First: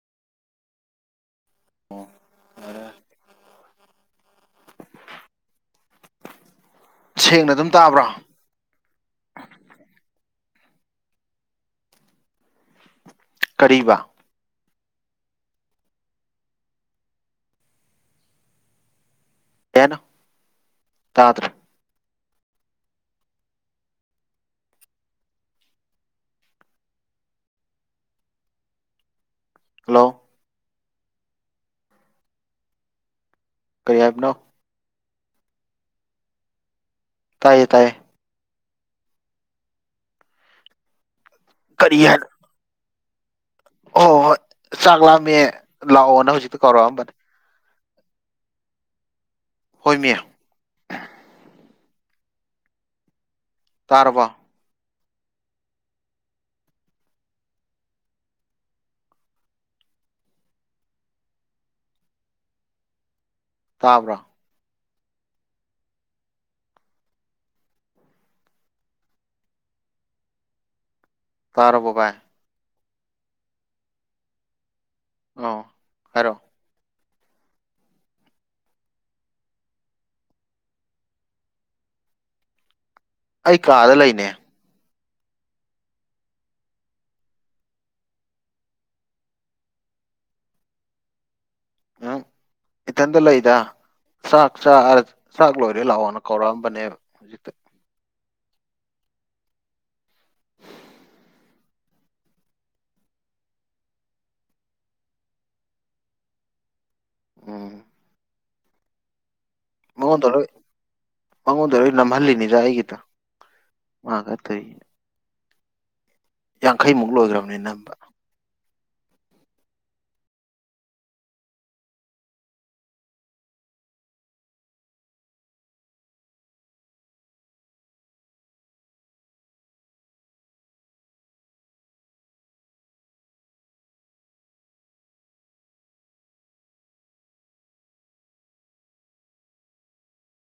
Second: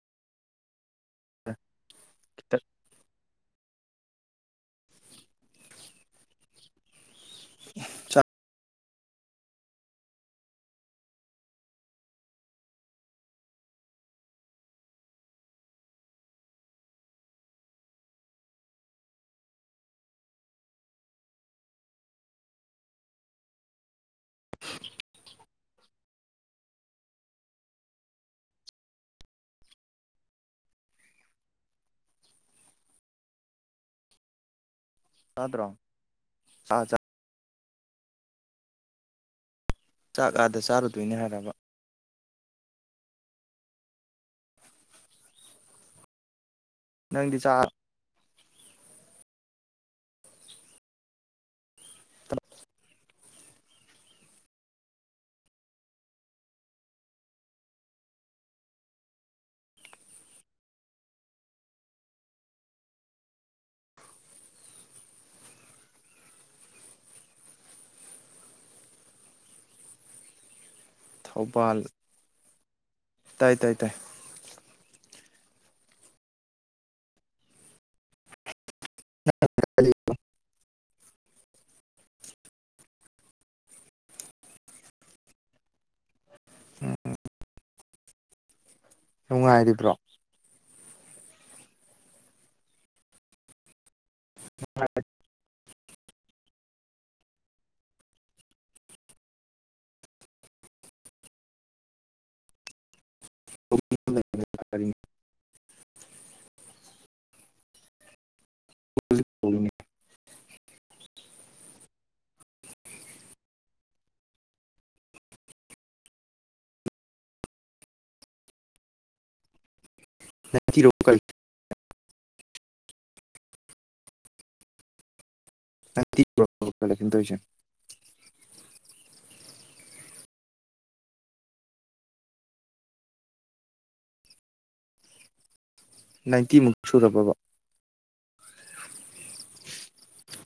ꯈꯤꯇ ꯁꯦꯡꯅ ꯑꯗꯨꯝ ꯇꯥꯕ꯭ꯔꯥ ꯆꯥꯛ ꯀꯔꯤꯕ ꯀꯩ ꯍꯥꯏꯅꯣ ꯇꯥꯗ꯭ꯔꯦ ꯍꯜꯂꯣ ꯀꯩ ꯍꯥꯏꯕꯅꯣ ꯇꯥꯗ꯭ꯔꯣ ꯁꯥ ꯆ ꯇꯥꯏꯌꯦ ꯇꯥꯏꯌꯦ ꯆꯥꯛ ꯑꯥꯗ ꯆꯥꯔꯨꯗꯣꯏꯅꯦ ꯍꯥꯏꯔꯕ ꯀꯔꯤ ꯍꯥꯏꯅꯣ ꯍꯣꯏ ꯍꯣꯏ ꯍꯣꯏ ꯆꯥꯛ ꯂꯥꯝꯃꯦ ꯂꯥꯛꯑꯣꯅ ꯍꯧꯖꯤꯛꯇ ꯀꯧꯔꯛꯑꯝꯕꯅꯦ ꯅꯪꯗꯤ ꯆꯥ ꯍꯣꯏꯃꯤ [inaudible] ꯇꯥꯔꯕꯣ ꯇꯥꯕ꯭ꯔꯥ ꯊꯧꯕꯥꯜ ꯇꯥꯔꯕꯣ ꯕꯥꯏ ꯇꯥꯏ ꯇꯥꯏ ꯇꯥꯏ ꯑꯧ ꯍꯥꯏꯔꯛ ꯑꯣ [inaudible] ꯑꯩ ꯀꯥꯗ ꯂꯩꯅꯦ ꯎꯝ ꯅꯨꯡꯉꯥꯏꯔꯤꯕ꯭ꯔꯣ ꯎꯝ ꯏꯊꯟꯗ ꯂꯩꯗ ꯆꯥꯛ ꯆꯔ ꯆꯥꯛ ꯂꯣꯏꯔꯦ ꯂꯥꯛꯑꯣꯅ ꯀꯧꯔꯛꯑꯝꯕꯅꯦꯕ ꯍꯧꯖꯤꯛꯇ ꯎꯝ ꯃꯉꯣꯟꯗ ꯂꯣꯏ ꯃꯉꯣꯟꯗ ꯂꯣꯏ ꯅꯝꯍꯜꯂꯤꯅꯤꯗ ꯑꯩꯒꯤꯗꯣ ꯃꯥ ꯈꯔ ꯊꯨꯏꯅ ꯌꯥꯡꯈꯩꯃꯨꯛ ꯂꯣꯏꯈ꯭ꯔꯕꯅꯤ ꯅꯝꯕ [inaudible] [inaudible] ꯅꯥꯏꯟꯇꯤꯃꯨꯛ ꯁꯨꯔꯕꯕ